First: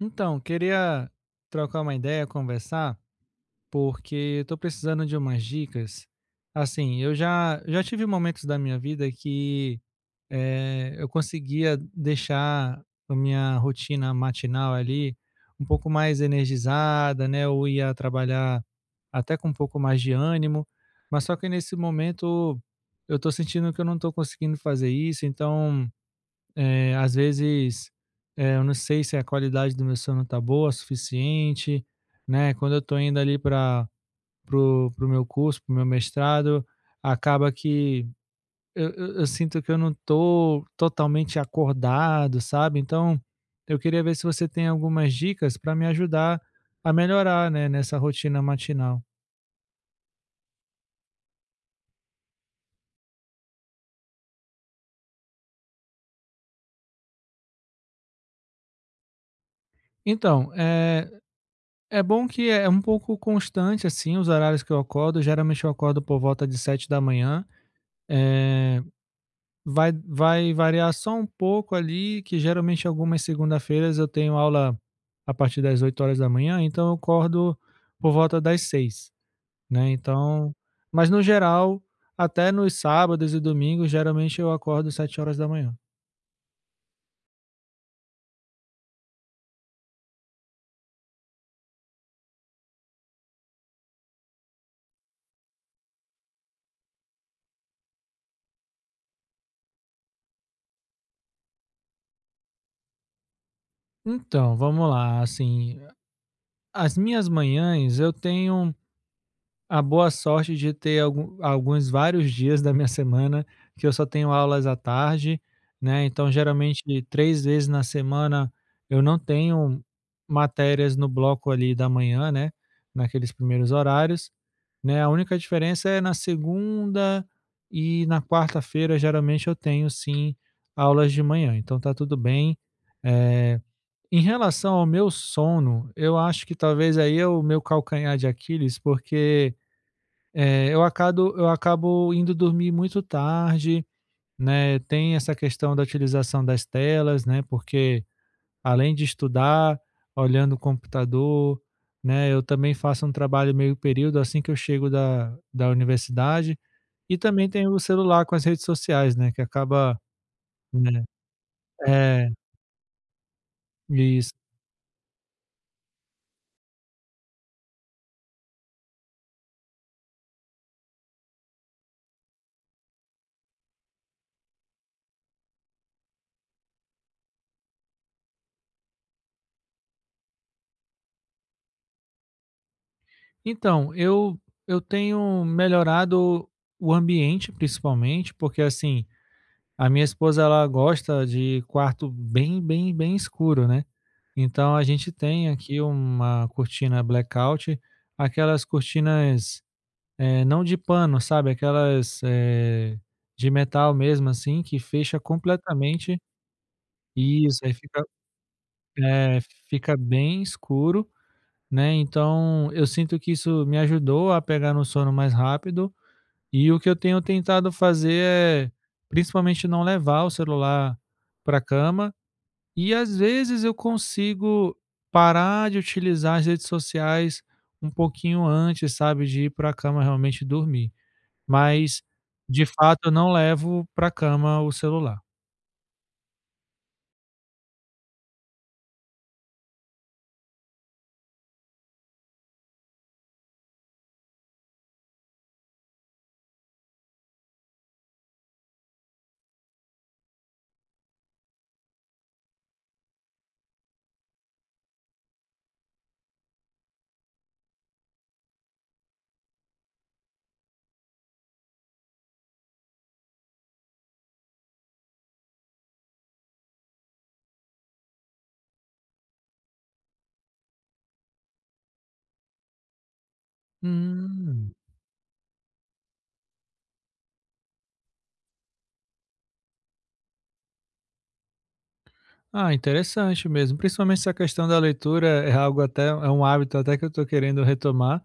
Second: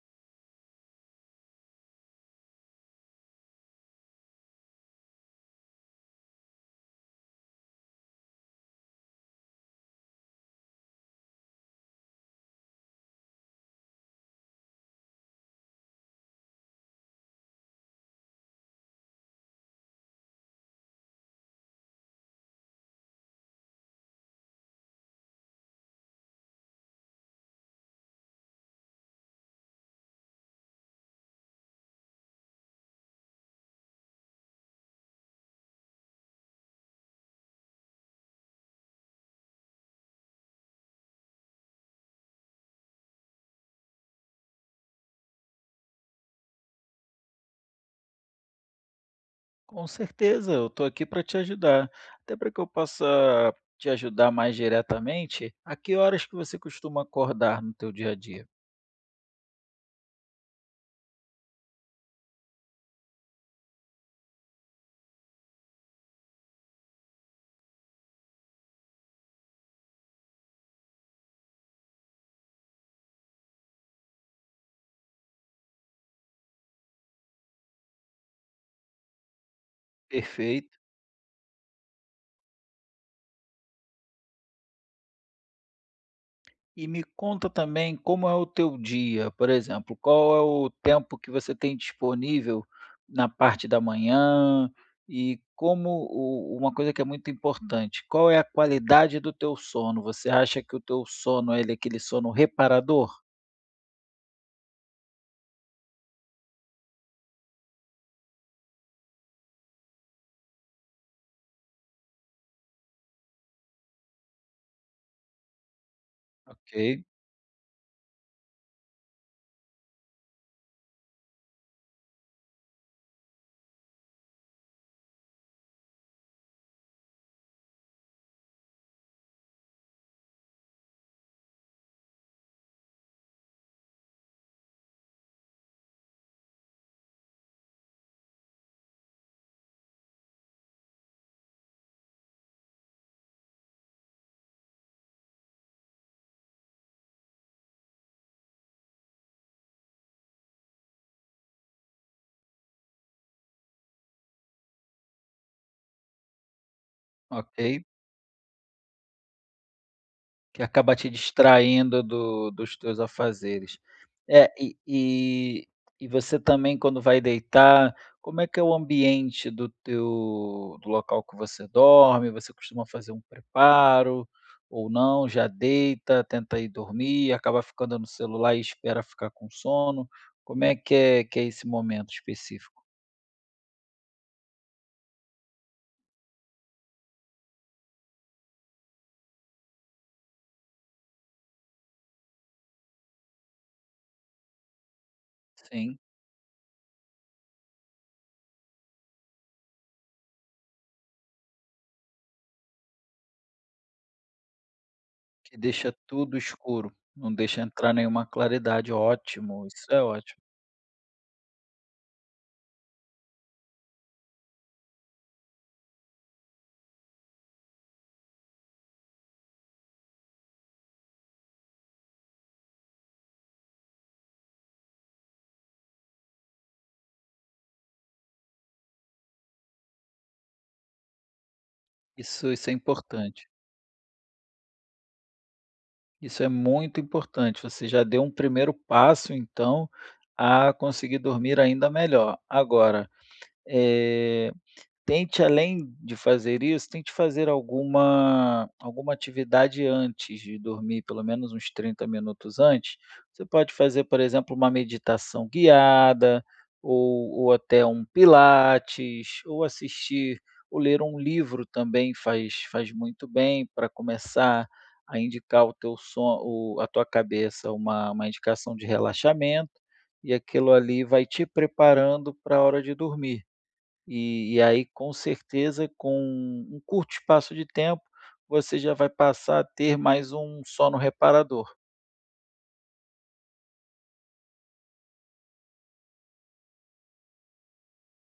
Então, queria trocar uma ideia, conversar, porque eu tô precisando de umas dicas. Assim, eu já tive momentos da minha vida que eu conseguia deixar a minha rotina matinal ali um pouco mais energizada, né? Eu ia trabalhar até com um pouco mais de ânimo, mas só que nesse momento eu tô sentindo que eu não tô conseguindo fazer isso, então é, às vezes, eu não sei se a qualidade do meu sono tá boa, suficiente, né? Quando eu tô indo ali pro meu curso, pro meu mestrado, acaba que eu sinto que eu não tô totalmente acordado, sabe? Então, eu queria ver se você tem algumas dicas para me ajudar a melhorar, né, nessa rotina matinal. Com certeza, eu estou aqui para te ajudar. Até para que eu possa te ajudar mais diretamente, a que horas que você costuma acordar no teu dia a dia? Então, é bom que é um pouco constante, assim, os horários que eu acordo. Geralmente eu acordo por volta de 7 da manhã. eh, vai variar só um pouco ali, que geralmente algumas segunda-feiras eu tenho aula a partir das 8 horas da manhã, então eu acordo por volta das 6, né. Então, Perfeito. mas no geral, até nos sábados e domingos, geralmente eu acordo 7 horas da manhã. E me conta também como é o teu dia, por exemplo, qual é o tempo que você tem disponível na parte da manhã e como o- uma coisa que é muito importante, qual é a qualidade do teu sono? Você acha que o teu sono ele é aquele sono reparador? Então, vamos lá, assim, as minhas manhãs eu tenho a boa sorte de ter alguns vários dias da minha semana que eu só tenho aulas à tarde, né, então geralmente Ok, 3 vezes na semana eu não tenho matérias no bloco ali da manhã, né, naqueles primeiros horários, né. A única diferença é na segunda e na quarta-feira, geralmente eu tenho sim aulas de manhã, então tá tudo bem. Eh, Em relação ao meu sono, eu acho que talvez aí é o meu calcanhar de Aquiles, porque eu acabo indo dormir muito tarde, né, tem essa questão da utilização das telas, né, porque além de estudar, olhando o computador, né, eu também faço um trabalho meio período assim que eu chego da universidade, e também tem o ok. celular com as redes sociais, né, que acaba, Que acaba né, te distraindo é, do dos teus afazeres. isso. É, e você também quando vai deitar, como é que é o ambiente do teu do local que você dorme? Você costuma fazer um preparo ou não? Já deita, tenta ir dormir, acaba ficando no celular e espera ficar com sono? Como é que é esse momento específico? Então, eu tenho melhorado o ambiente principalmente, porque, assim, a minha esposa ela gosta de quarto bem, bem, bem escuro, né. Então a gente tem aqui Sim, uma cortina blackout, aquelas cortinas, não de pano, sabe, aquelas, de metal mesmo, assim, que fecha que deixa completamente, tudo escuro, não isso, deixa aí entrar nenhuma claridade. é, Ótimo, isso fica é bem ótimo. escuro, né, então eu sinto que isso me ajudou a pegar no sono mais rápido, e o que eu tenho tentado fazer é, principalmente não levar o celular para cama, e às vezes eu consigo parar de utilizar as redes sociais um pouquinho antes, sabe, de ir para a cama realmente dormir. Mas, Isso de isso é fato, eu não importante. levo pra cama o celular. Isso é muito importante. Você já deu um primeiro passo, então, a conseguir dormir ainda melhor. Agora, eh, tente além de fazer isso, tente fazer alguma atividade antes de dormir, pelo menos uns 30 minutos antes. Você pode fazer, por exemplo, uma meditação guiada, ou até um pilates, ou assistir ou ler um livro também faz muito bem para começar a indicar o teu son o a tua cabeça uma indicação de relaxamento, e aquilo ali vai te preparando para a hora de dormir. E Hum. aí, com certeza, com um curto espaço de tempo, você já vai passar a ter mais um sono reparador. Ah, interessante mesmo. Principalmente essa questão da leitura é algo, até é um hábito até que eu estou querendo retomar,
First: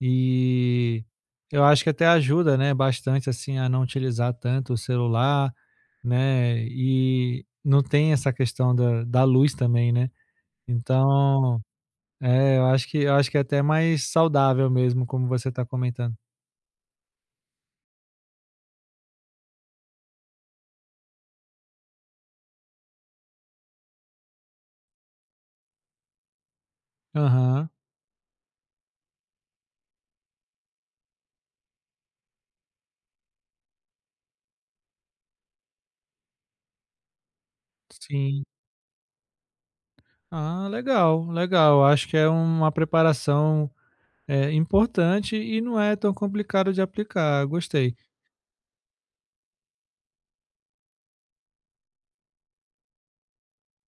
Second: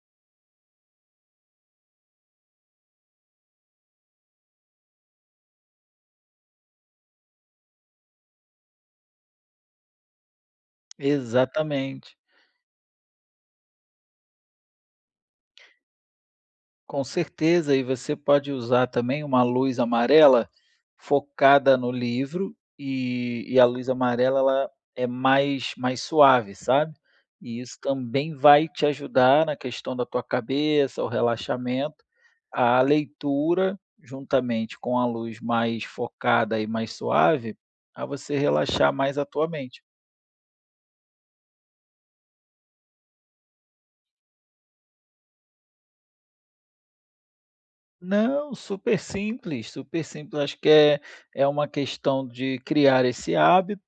e eu acho que até ajuda, né, bastante, assim, a não utilizar tanto o celular, né, e não tem essa questão da luz também, né? Então, Exatamente. é, eu acho que é até mais saudável mesmo, como você está comentando. Com certeza, e você pode usar também uma luz amarela focada no livro e a luz amarela ela é mais, mais suave, sabe? E Aham, isso também vai te ajudar na questão da tua cabeça, o relaxamento, a leitura, juntamente com a luz mais focada e mais suave, a você sim. relaxar mais a tua mente. Ah, legal, legal. Acho que é uma preparação, importante e não é tão complicado de aplicar. Gostei. Não, super simples, super simples. Acho que é, é uma questão de criar esse hábito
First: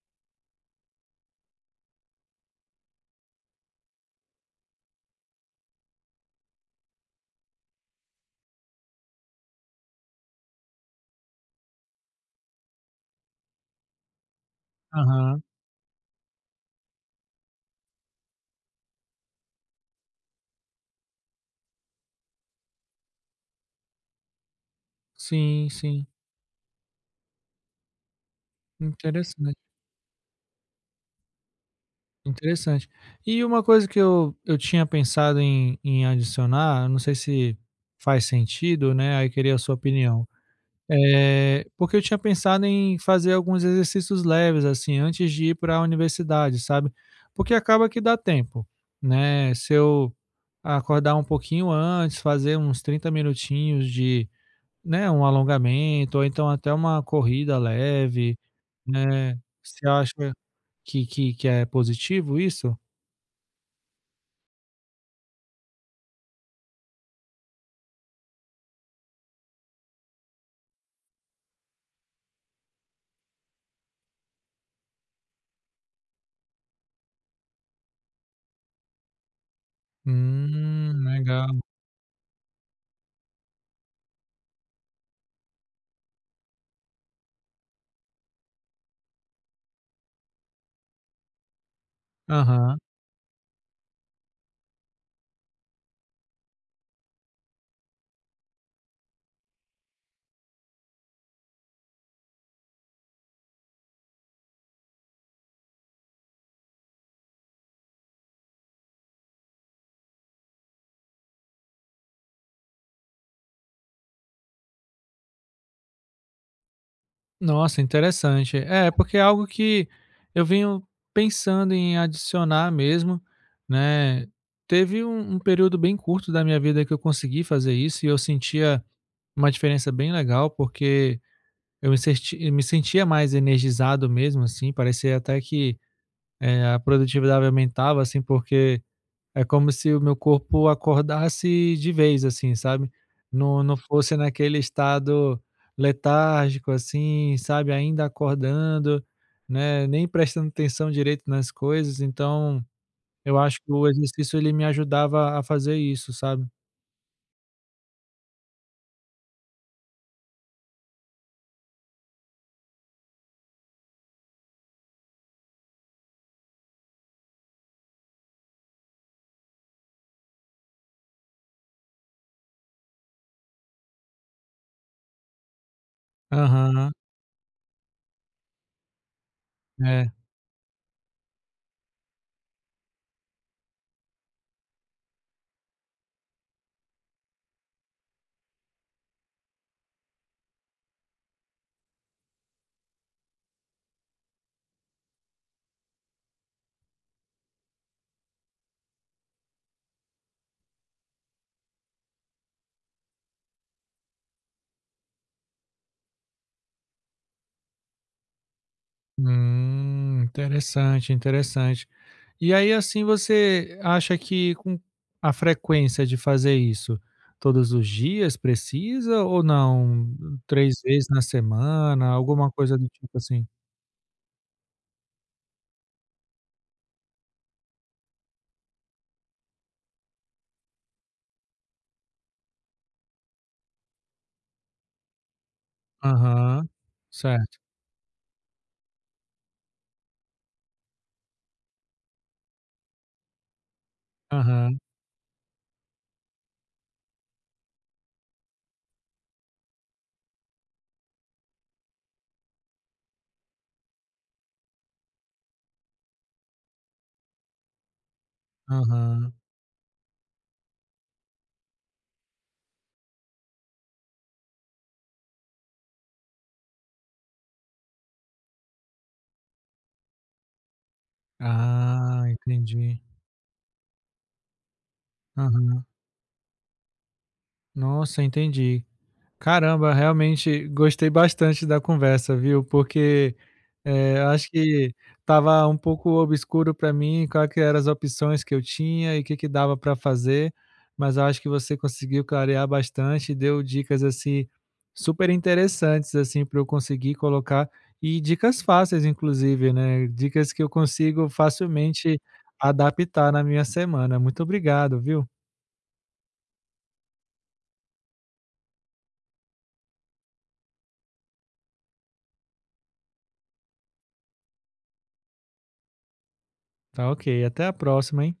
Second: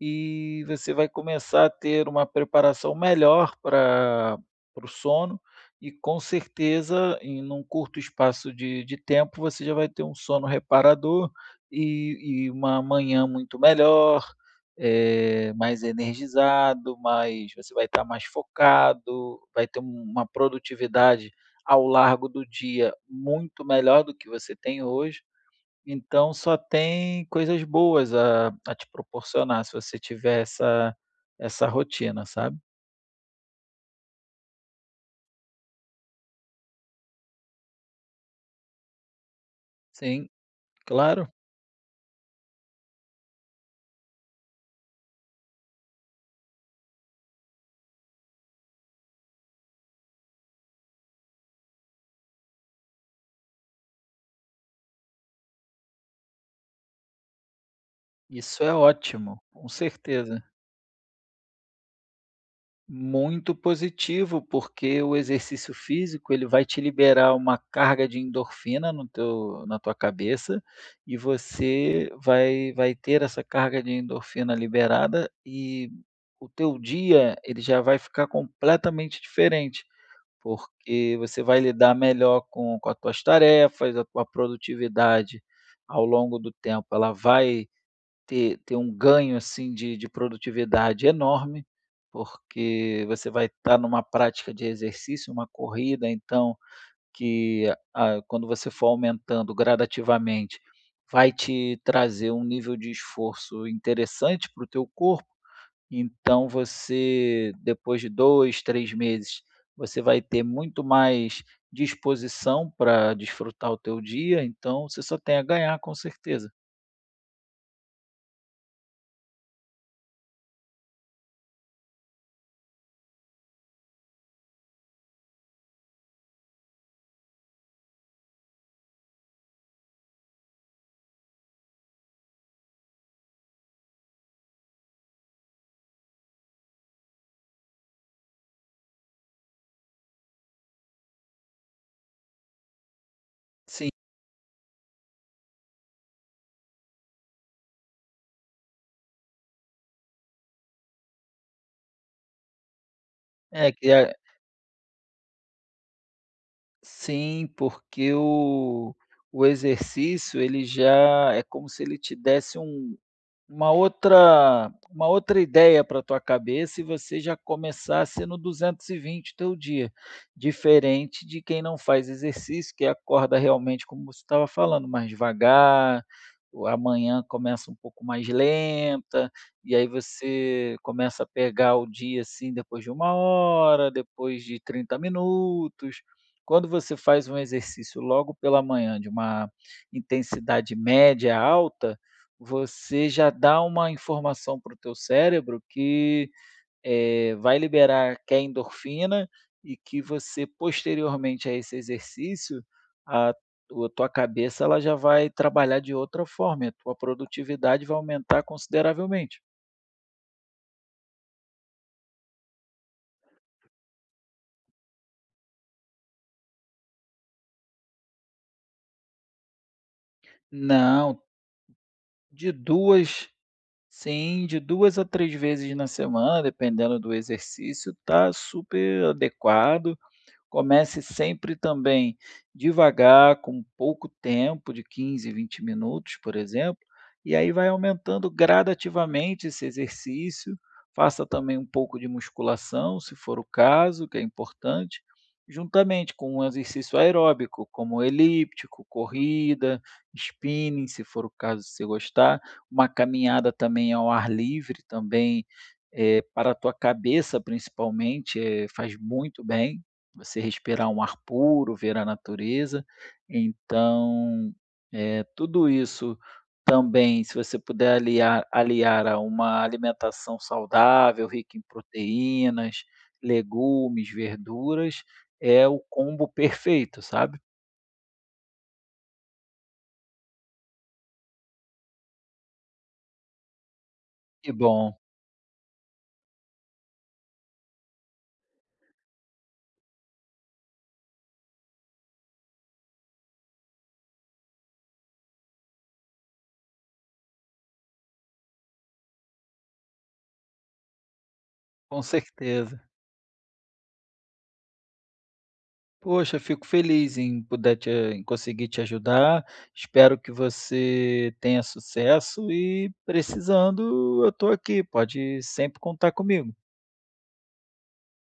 e você vai começar a ter uma preparação melhor para o sono. E com certeza, em um curto espaço de tempo, você já vai ter um sono reparador e uma manhã muito melhor, Aham, mais energizado, mais, você vai estar mais focado, vai ter um, uma produtividade ao largo do dia muito melhor do que você tem hoje. sim, sim. Então só tem coisas boas a te Interessante, proporcionar se você tiver essa rotina, sabe. interessante. E uma coisa que eu tinha pensado em adicionar, não sei se faz sentido, né, aí queria a sua opinião. Sim, claro, Porque eu tinha pensado em fazer alguns exercícios leves, assim, antes de ir para a universidade, sabe. Porque acaba que dá tempo, né, se eu acordar um pouquinho antes, fazer uns 30 minutinhos de, né, um alongamento ou então até uma corrida leve, isso é né. ótimo, com Você acha certeza. que é positivo isso? Muito positivo, porque o exercício físico, ele vai te liberar uma carga de endorfina no teu na tua cabeça, e você vai ter essa carga de endorfina liberada e o teu dia, ele já vai ficar completamente diferente, porque você vai Legal. lidar melhor com as tuas tarefas, a tua produtividade ao longo do tempo, ela vai ter um ganho, assim, de produtividade enorme, Aham. porque você vai estar numa prática de exercício, uma corrida, então, que a quando você for aumentando gradativamente, vai te trazer um nível de esforço interessante para o teu corpo, então você, depois de 2, 3 meses, você vai ter muito mais disposição para desfrutar o teu dia, então você só tem a ganhar, com certeza. Nossa, interessante. É, porque é algo que eu venho pensando em adicionar mesmo, né. Teve um período bem curto da minha vida que eu consegui fazer isso e eu sentia uma diferença bem legal, porque eu me sentia mais energizado mesmo, assim, parecia até que, a produtividade aumentava, assim, porque é como se o meu corpo acordasse de vez, assim, sabe. Não Sim. fosse naquele estado letárgico, assim, sabe, ainda acordando, né, nem prestando atenção direito nas coisas, então eu acho que É o que exercício ele me ajudava a fazer isso, sabe. sim, porque o exercício ele já é como se ele te desse uma outra ideia para a tua cabeça e você já começasse no 220 teu dia, diferente de quem não faz exercício, que acorda realmente como você estava falando, mais devagar, o a Aham, manhã começa um pouco mais lenta, e aí é. você começa a pegar o dia, assim, depois de uma hora, depois de 30 minutos. Quando você faz um exercício logo pela manhã de uma intensidade média alta, você já dá uma informação para o teu cérebro que, vai liberar que é endorfina e que você posteriormente a esse exercício, a tua cabeça ela já vai trabalhar de outra forma e a tua produtividade vai aumentar consideravelmente. Interessante, interessante. E aí, assim, você acha que com a frequência de fazer isso, todos os dias precisa ou não? 3 vezes na Não, semana, alguma de coisa do tipo 2 assim? sim, de 2 a 3 vezes na semana, dependendo do exercício, tá super adequado. Comece sempre também devagar, com pouco tempo, de 15, 20 minutos, por Aham, exemplo, e aí certo. vai aumentando gradativamente esse exercício. Faça também um pouco de musculação, se for o caso, que é Aham, importante, juntamente com um exercício aeróbico, como elíptico, corrida, spinning, se for o caso, se gostar. Uma caminhada também ao ar livre também, para a tua cabeça principalmente, faz aham. muito bem. Você respirar um ar puro, ver a natureza. Então, tudo isso também, se você puder aliar a uma alimentação saudável, rica em Ah, proteínas, entendi. legumes, verduras, é o Aham. combo perfeito, sabe. Nossa, entendi. Caramba, realmente gostei bastante da conversa, viu, porque é, eu acho Que que bom, estava um pouco obscuro para mim qual que eram as opções que eu tinha e o que que dava para fazer, mas eu acho que você conseguiu clarear bastante, e deu dicas assim super interessantes, assim, para eu conseguir colocar. E dicas fáceis inclusive, né, dicas que eu consigo com facilmente certeza. adaptar na minha semana. Muito obrigado, viu? Poxa, fico feliz em poder te em conseguir te ajudar. Espero que você tenha sucesso e precisando, eu estou aqui, pode sempre contar comigo. Tá ok, até a próxima, hein.